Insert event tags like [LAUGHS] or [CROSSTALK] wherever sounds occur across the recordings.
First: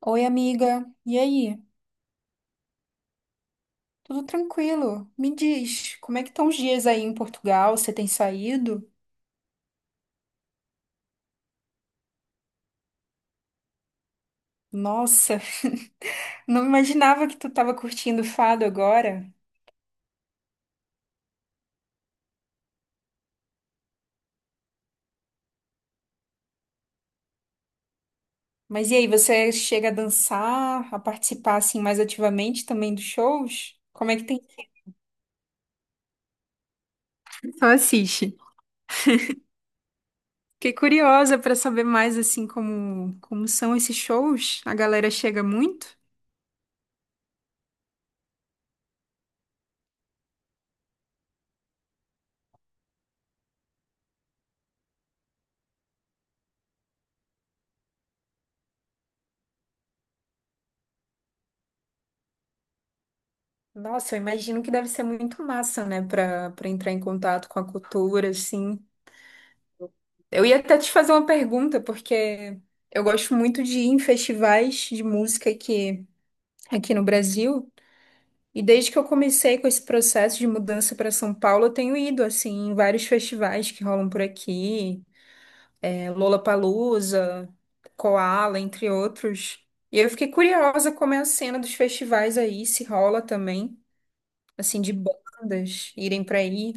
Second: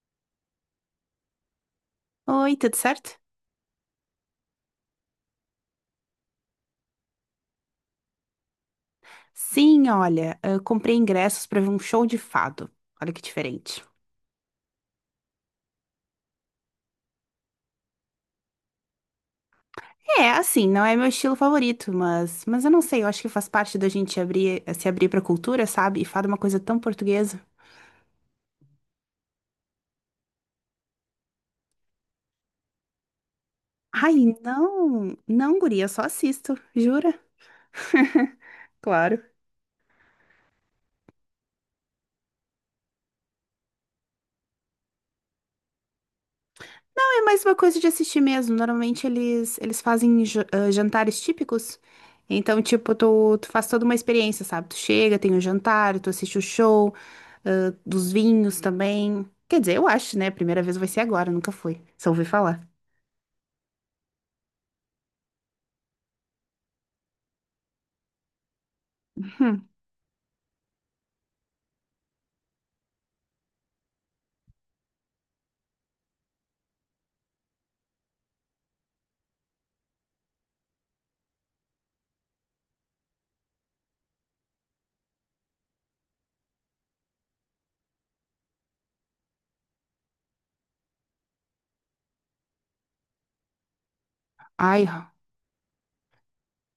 Oi, amiga. E aí? Oi, tudo certo? Tudo tranquilo? Me diz, como é que estão os dias aí em Portugal? Você tem saído? Sim, olha, eu comprei ingressos pra ver um show de fado. Olha que diferente. Nossa, [LAUGHS] não imaginava que tu estava curtindo fado agora. É, assim, não é meu estilo favorito, mas eu não sei, eu acho que faz parte da gente abrir, se abrir pra cultura, sabe? E fado é uma coisa tão portuguesa. Mas e aí, você chega a dançar, a participar assim mais ativamente também dos shows? Como é que Ai, tem? não, não, guria, eu só assisto, jura? Só assiste. Claro. Fiquei curiosa para saber mais assim como são esses shows. A galera chega muito? É mais uma coisa de assistir mesmo. Normalmente eles fazem jantares típicos. Então, tipo, tu faz toda uma experiência, sabe? Tu chega, tem o jantar, tu assiste o show, dos vinhos também. Quer dizer, eu acho, né? A primeira vez vai ser agora, nunca fui. Só ouvi falar. Nossa, eu imagino que deve ser muito massa, né, para entrar em contato com a cultura assim. Hum. Eu ia até te fazer uma pergunta, porque eu gosto muito de ir em festivais de música aqui, aqui no Brasil. E desde que eu comecei com esse processo de mudança para São Paulo, eu tenho ido assim em vários festivais que rolam por aqui, é, Lollapalooza, Koala, entre outros. E eu fiquei curiosa como é a cena dos festivais aí, se rola também, assim, Ai, de bandas irem para aí.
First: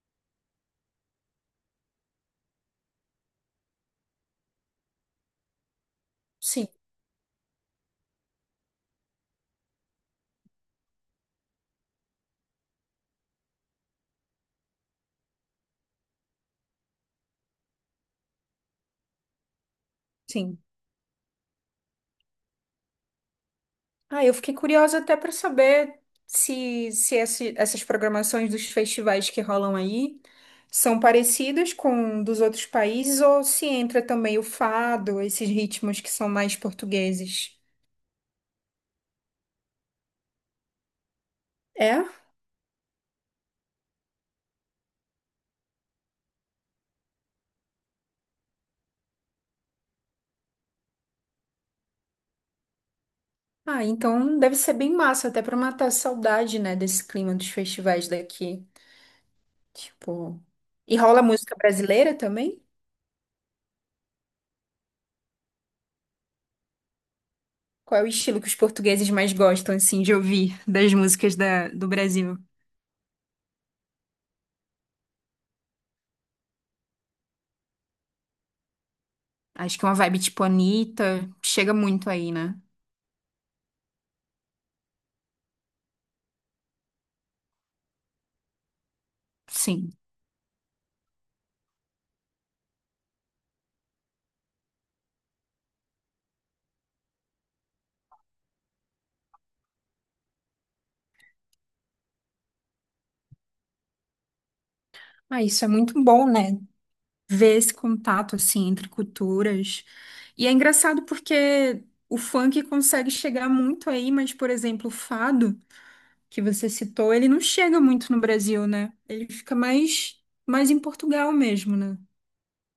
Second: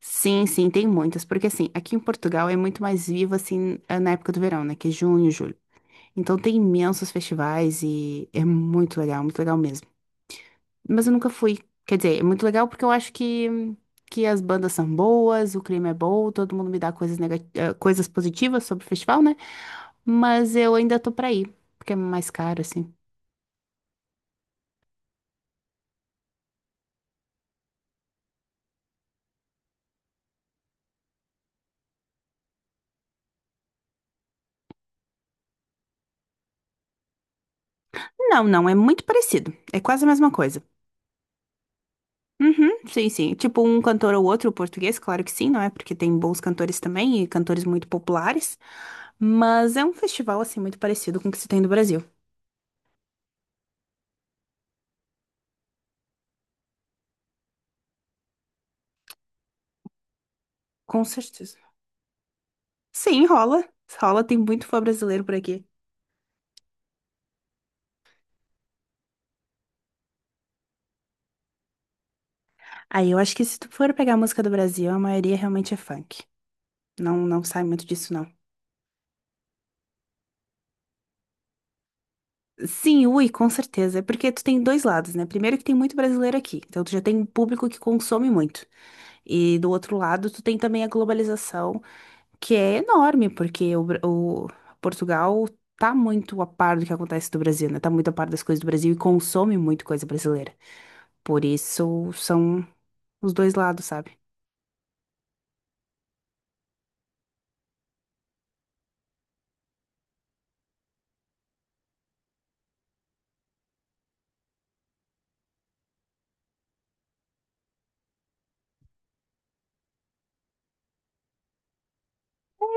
sim, sim, tem muitas. Porque assim, aqui em Portugal é muito mais vivo, assim, na época do verão, né? Que é junho, julho. Então tem Sim, imensos festivais e é muito legal mesmo. Mas eu nunca fui. Quer dizer, é muito legal porque que as bandas são boas, o clima é bom, todo mundo me dá coisas, coisas positivas sobre o festival, né? Mas sim. eu ainda tô pra ir, porque é mais caro, assim. Ah, eu fiquei curiosa até para saber se, se esse- essas programações dos festivais que rolam aí são parecidas com dos outros países ou se entra também o fado, esses ritmos que são mais portugueses. Não, não, é muito parecido. É quase a mesma coisa. É? Uhum, sim, sim. Tipo um cantor ou outro português, claro que sim, não é? Porque tem bons cantores também e cantores muito populares. Mas é um festival, assim, muito parecido com o que se tem no Brasil. Ah, então deve ser bem massa, até para matar a saudade, né, desse clima dos festivais daqui. Tipo. E Com rola música certeza. brasileira também? Sim, rola. Rola, tem muito fã brasileiro por aqui. Qual é o estilo que os portugueses mais gostam, assim, de ouvir das do Brasil? Aí eu acho que se tu for pegar a música do Brasil, a maioria realmente é funk. Não, não sai muito disso, não. Acho que uma vibe tipo Anitta chega muito aí, né? Sim, ui, com certeza. É porque tu tem dois lados, né? Primeiro que tem muito brasileiro aqui, então tu já tem um público que consome muito. E do Sim. outro lado, tu tem também a globalização, que é enorme, porque o Portugal tá muito a par do que acontece do Brasil, né? Tá muito a par das coisas do Brasil e consome muito coisa brasileira. Por isso são os dois lados, sabe? Ah, isso é muito bom, né? Ver esse contato assim entre culturas. E é engraçado porque o funk consegue chegar muito aí, mas, por exemplo, o fado que você citou, ele não chega muito no Brasil, né? Ele fica mais em Portugal mesmo, né?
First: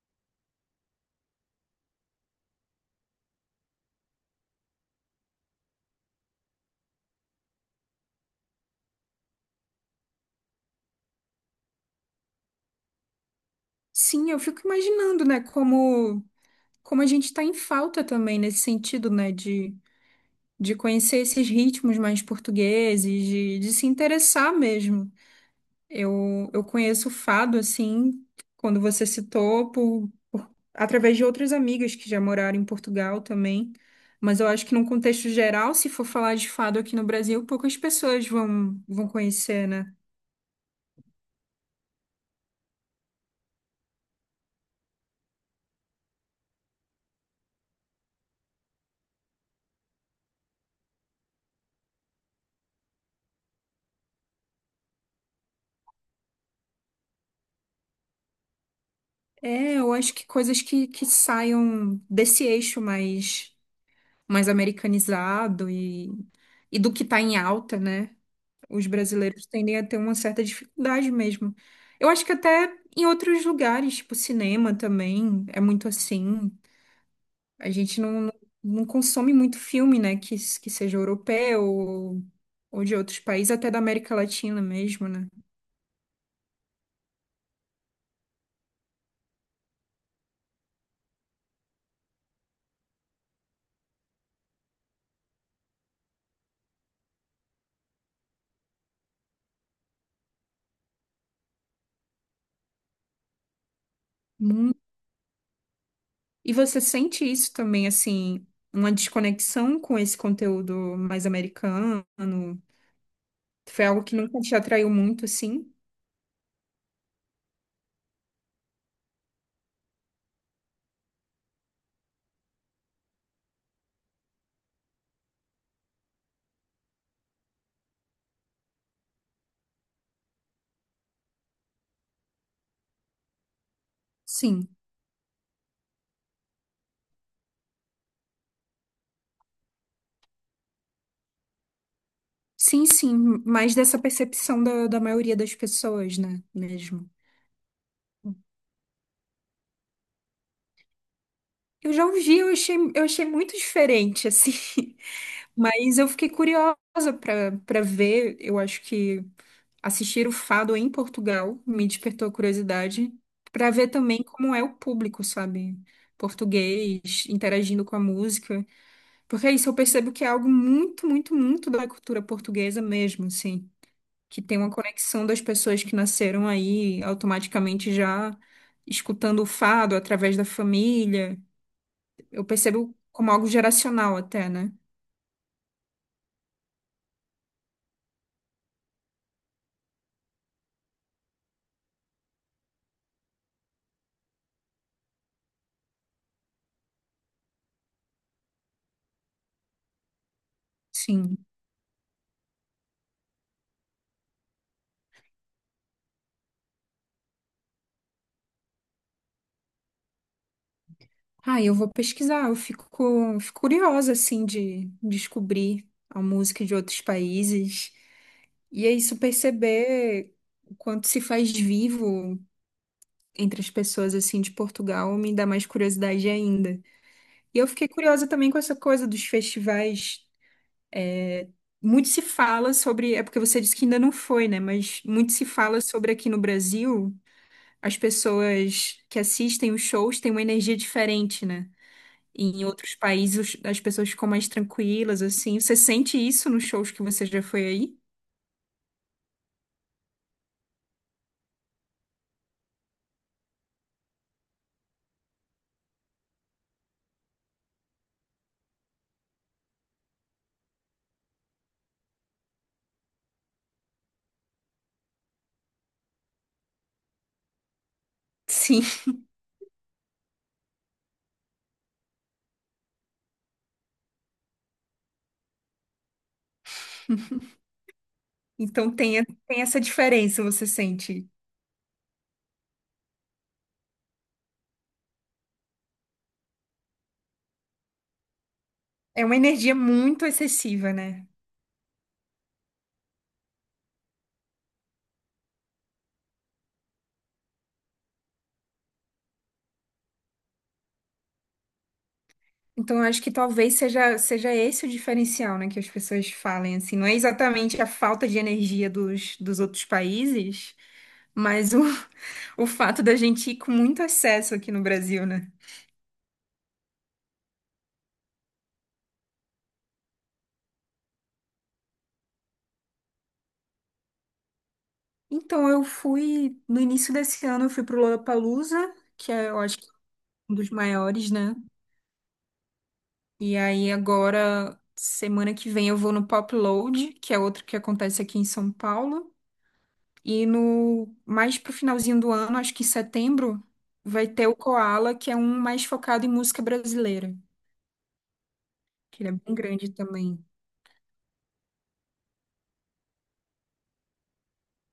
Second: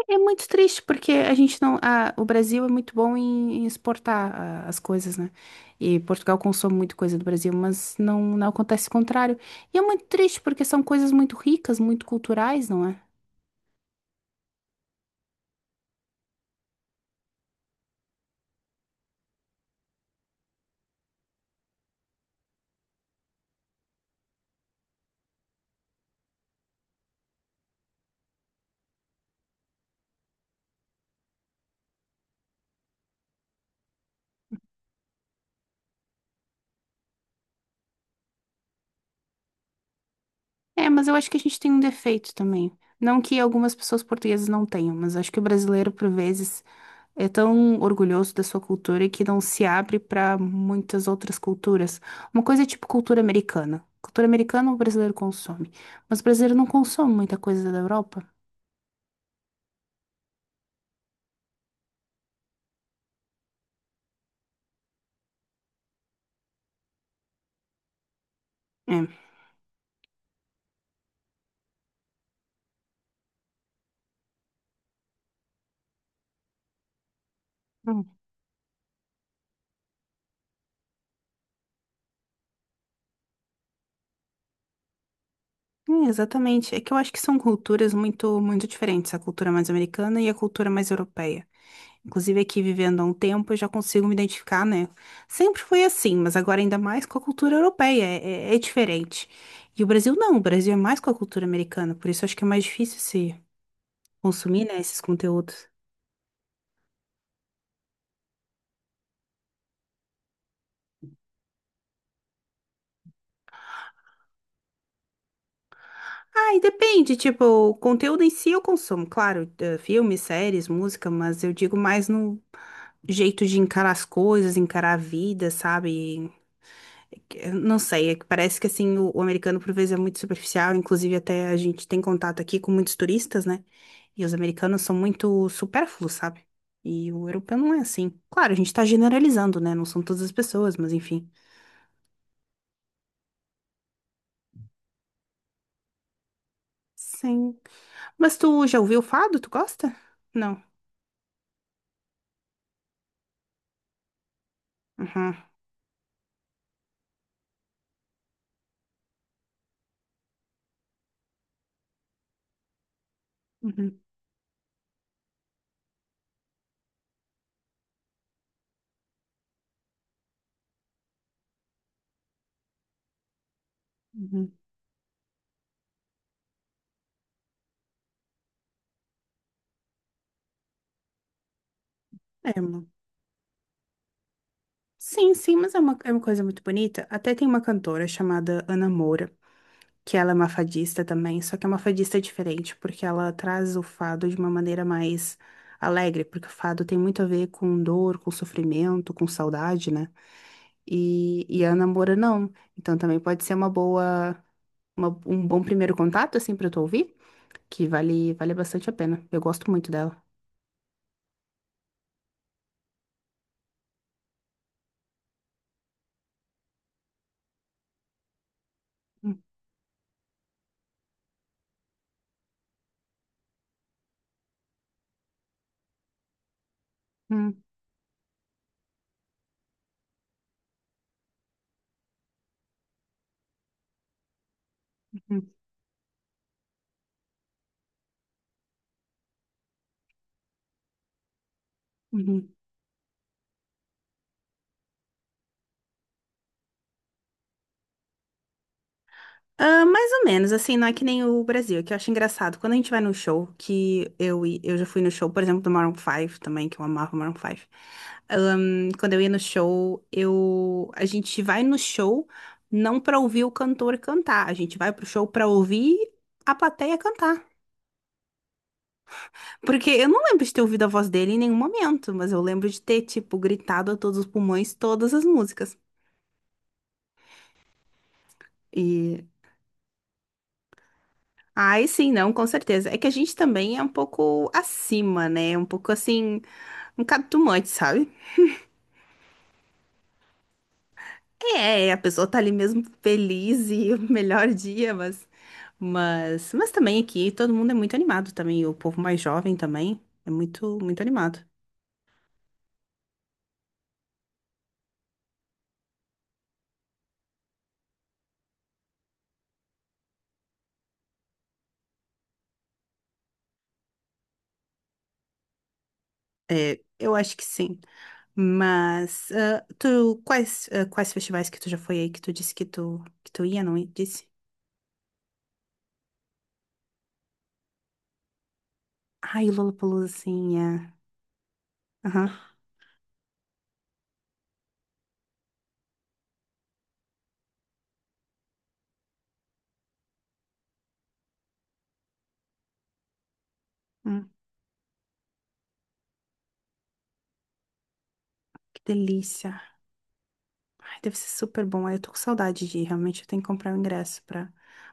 É muito triste porque a gente não, o Brasil é muito bom em exportar as coisas, né? E Portugal consome muito coisa do Brasil, mas não, não acontece o contrário. E é muito triste porque são coisas muito ricas, muito culturais, não é? Sim, eu fico imaginando, né, como como a gente tá em falta também nesse sentido, né, de conhecer esses ritmos mais portugueses, de se interessar mesmo. Eu conheço o fado, assim, quando você citou, através de outras amigas que já moraram em Portugal também. Mas eu acho que, num contexto geral, se for falar de fado aqui no Brasil, poucas pessoas vão conhecer, né? É, mas eu acho que a gente tem um defeito também. Não que algumas pessoas portuguesas não tenham, mas acho que o brasileiro, por vezes, é tão orgulhoso da sua cultura que não se abre para muitas outras culturas. Uma coisa é tipo cultura americana. Cultura americana o brasileiro consome, mas o brasileiro não consome muita coisa da Europa. É, eu acho que coisas que saiam desse eixo mais, mais americanizado e do que está em alta, né? Os É. brasileiros tendem a ter uma certa dificuldade mesmo. Eu acho que até em outros lugares, tipo cinema também, é muito assim. A gente Hum. não, não consome muito filme, né? Que seja europeu ou de outros países, até da América Latina mesmo, né? É, exatamente. É que eu acho que são culturas muito, muito diferentes, a cultura mais americana e a cultura mais europeia. Inclusive, aqui vivendo há um tempo, eu já consigo me identificar, né? Sempre foi assim, mas agora ainda mais com a cultura europeia. É diferente. E o Brasil não, o Brasil é mais com a cultura americana, por isso eu acho que é mais difícil se consumir, Hum. né, esses conteúdos. E você sente isso também, assim, uma desconexão com esse conteúdo mais americano? Foi algo que nunca te atraiu muito, assim? Ah, e depende, tipo, o conteúdo em si eu consumo, claro, filmes, séries, música, mas eu digo mais no jeito de encarar as coisas, encarar a vida, sabe? Eu não sei, é que parece que assim, o americano por vezes é muito superficial, inclusive até a gente tem contato aqui com muitos turistas, né? E os Sim. americanos são muito supérfluos, sabe? E o europeu não é assim. Claro, a gente tá generalizando, né? Não são todas as pessoas, mas enfim. Sim, sim, mais dessa percepção da, da maioria das pessoas, né? Mesmo. Sim. Mas tu já ouviu o fado? Tu gosta? Não. Eu já ouvi, eu achei muito diferente, assim. [LAUGHS] Uhum. Mas eu fiquei curiosa para ver. Eu acho que assistir o Fado em Portugal me despertou a curiosidade para ver Uhum, também como é o público, sabe? Português, interagindo com a música. Porque é isso, eu percebo que é algo muito, muito, muito da cultura portuguesa mesmo, assim, que uhum. tem uma conexão das pessoas que nasceram aí automaticamente já escutando o fado através da família. Eu É, percebo como algo geracional até, né? sim, sim, mas é uma coisa muito bonita. Até tem uma cantora chamada Ana Moura, que ela é uma fadista também, só que é uma fadista diferente, porque ela traz o fado de uma maneira mais alegre, porque o fado tem muito a ver com dor, com sofrimento, com saudade, né? E, Sim. e a Ana Moura não. Então também pode ser uma boa, um bom primeiro contato, assim, pra tu ouvir, que vale bastante a pena. Eu gosto muito dela. Ah, eu vou pesquisar, eu fico, fico curiosa, assim, de descobrir a música de outros países. E é isso, Uhum, perceber o quanto se faz vivo entre as pessoas, assim, de Portugal, me dá mais curiosidade ainda. E uhum, eu fiquei curiosa também com essa coisa dos festivais. Muito se fala sobre, é porque você disse que ainda não foi, né? Mas muito se fala sobre aqui no Brasil, as pessoas que assistem os shows têm uma energia diferente, né? E uhum. em outros países as pessoas ficam mais tranquilas, assim. Você sente isso nos shows que você já foi aí? Ah, mais ou menos, assim, não é que nem o Brasil, que eu acho engraçado. Quando a gente vai num show, que eu já fui no show, por exemplo, do Maroon Five também, que eu amava o Maroon Five. Quando eu ia no show, a gente vai no show não pra ouvir o cantor cantar, a gente vai pro show pra ouvir a plateia cantar. Sim. Porque eu não lembro de ter ouvido a voz dele em nenhum momento, mas eu lembro de ter, tipo, gritado a todos os pulmões todas as músicas. Então tem, E tem essa diferença, você sente. ai, sim, não, com certeza. É que a gente também é um pouco acima, né? Um pouco assim, um catumante, sabe? É uma energia muito excessiva, né? É, a pessoa tá ali mesmo feliz e [LAUGHS] o melhor dia, mas, mas também aqui todo mundo é muito animado também, o povo mais jovem também é muito, muito animado. Então, eu acho que talvez seja, seja esse o diferencial, né, que as pessoas falem, assim, não é exatamente a falta de energia dos, dos outros países, mas o, [LAUGHS] o fato da gente ir com muito acesso aqui no Brasil, né? É, eu acho que sim. Mas, tu, quais festivais que tu já foi aí que tu disse que que tu ia, não ia? Disse? Então, eu fui, no início desse ano, eu fui pro Lollapalooza, que Ai, é, eu acho que Lollapalooza, um sim, dos é. maiores, né? Aham. E aí, agora, semana que vem, eu vou no Pop Load, que é outro que acontece aqui em São Paulo. E no mais pro finalzinho do ano, acho que em setembro, vai Hum, ter o Koala, que é um mais focado em música brasileira, que que ele é bem delícia. grande também. Ai, deve ser super bom. Ai, eu tô com saudade de ir. Realmente eu tenho que comprar o ingresso pra,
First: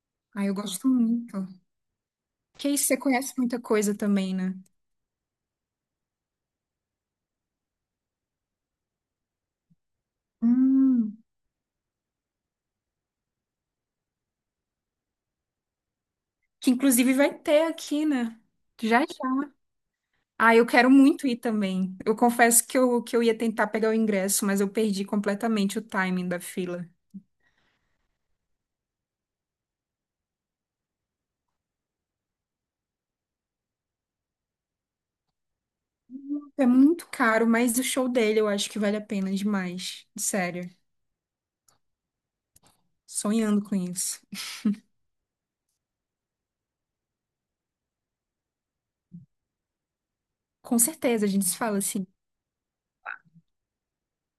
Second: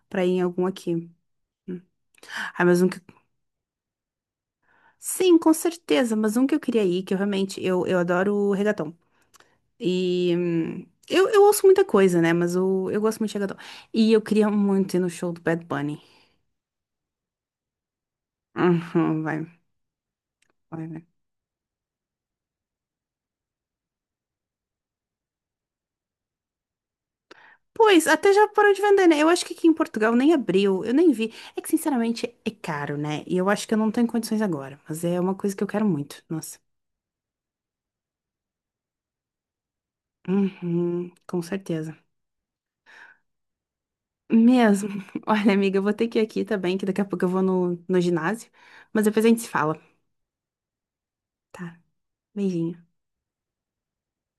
pra ir em Ah, eu algum gosto aqui. muito. Hum. Ai, Que mas isso, um você que... conhece muita coisa também, né? Sim, com certeza. Mas um que eu queria ir, que eu realmente... Eu adoro reggaeton. E... Hum, Eu ouço muita coisa, né? Mas eu gosto muito de reggaeton. E eu queria muito ir no show do Bad Bunny. que inclusive vai ter aqui, né? Já, Uhum, vai, já. Ah, eu vai, quero vai. muito ir também. Eu confesso que eu ia tentar pegar o ingresso, mas eu perdi completamente o timing da fila. Pois, até já parou de vender, né? Eu acho que aqui em Portugal nem abriu, eu nem vi. É que, sinceramente, é caro, né? E eu acho que eu não tenho condições agora, mas é uma coisa que eu quero muito. Nossa. É muito caro, mas o show dele eu acho que vale a pena demais. Sério, Uhum, com certeza. sonhando com isso. Mesmo. [LAUGHS] Olha, amiga, eu vou ter que ir aqui também, que daqui a pouco eu vou no ginásio. Mas depois a gente se fala, Com certeza, a gente se fala tá? assim. Beijinho.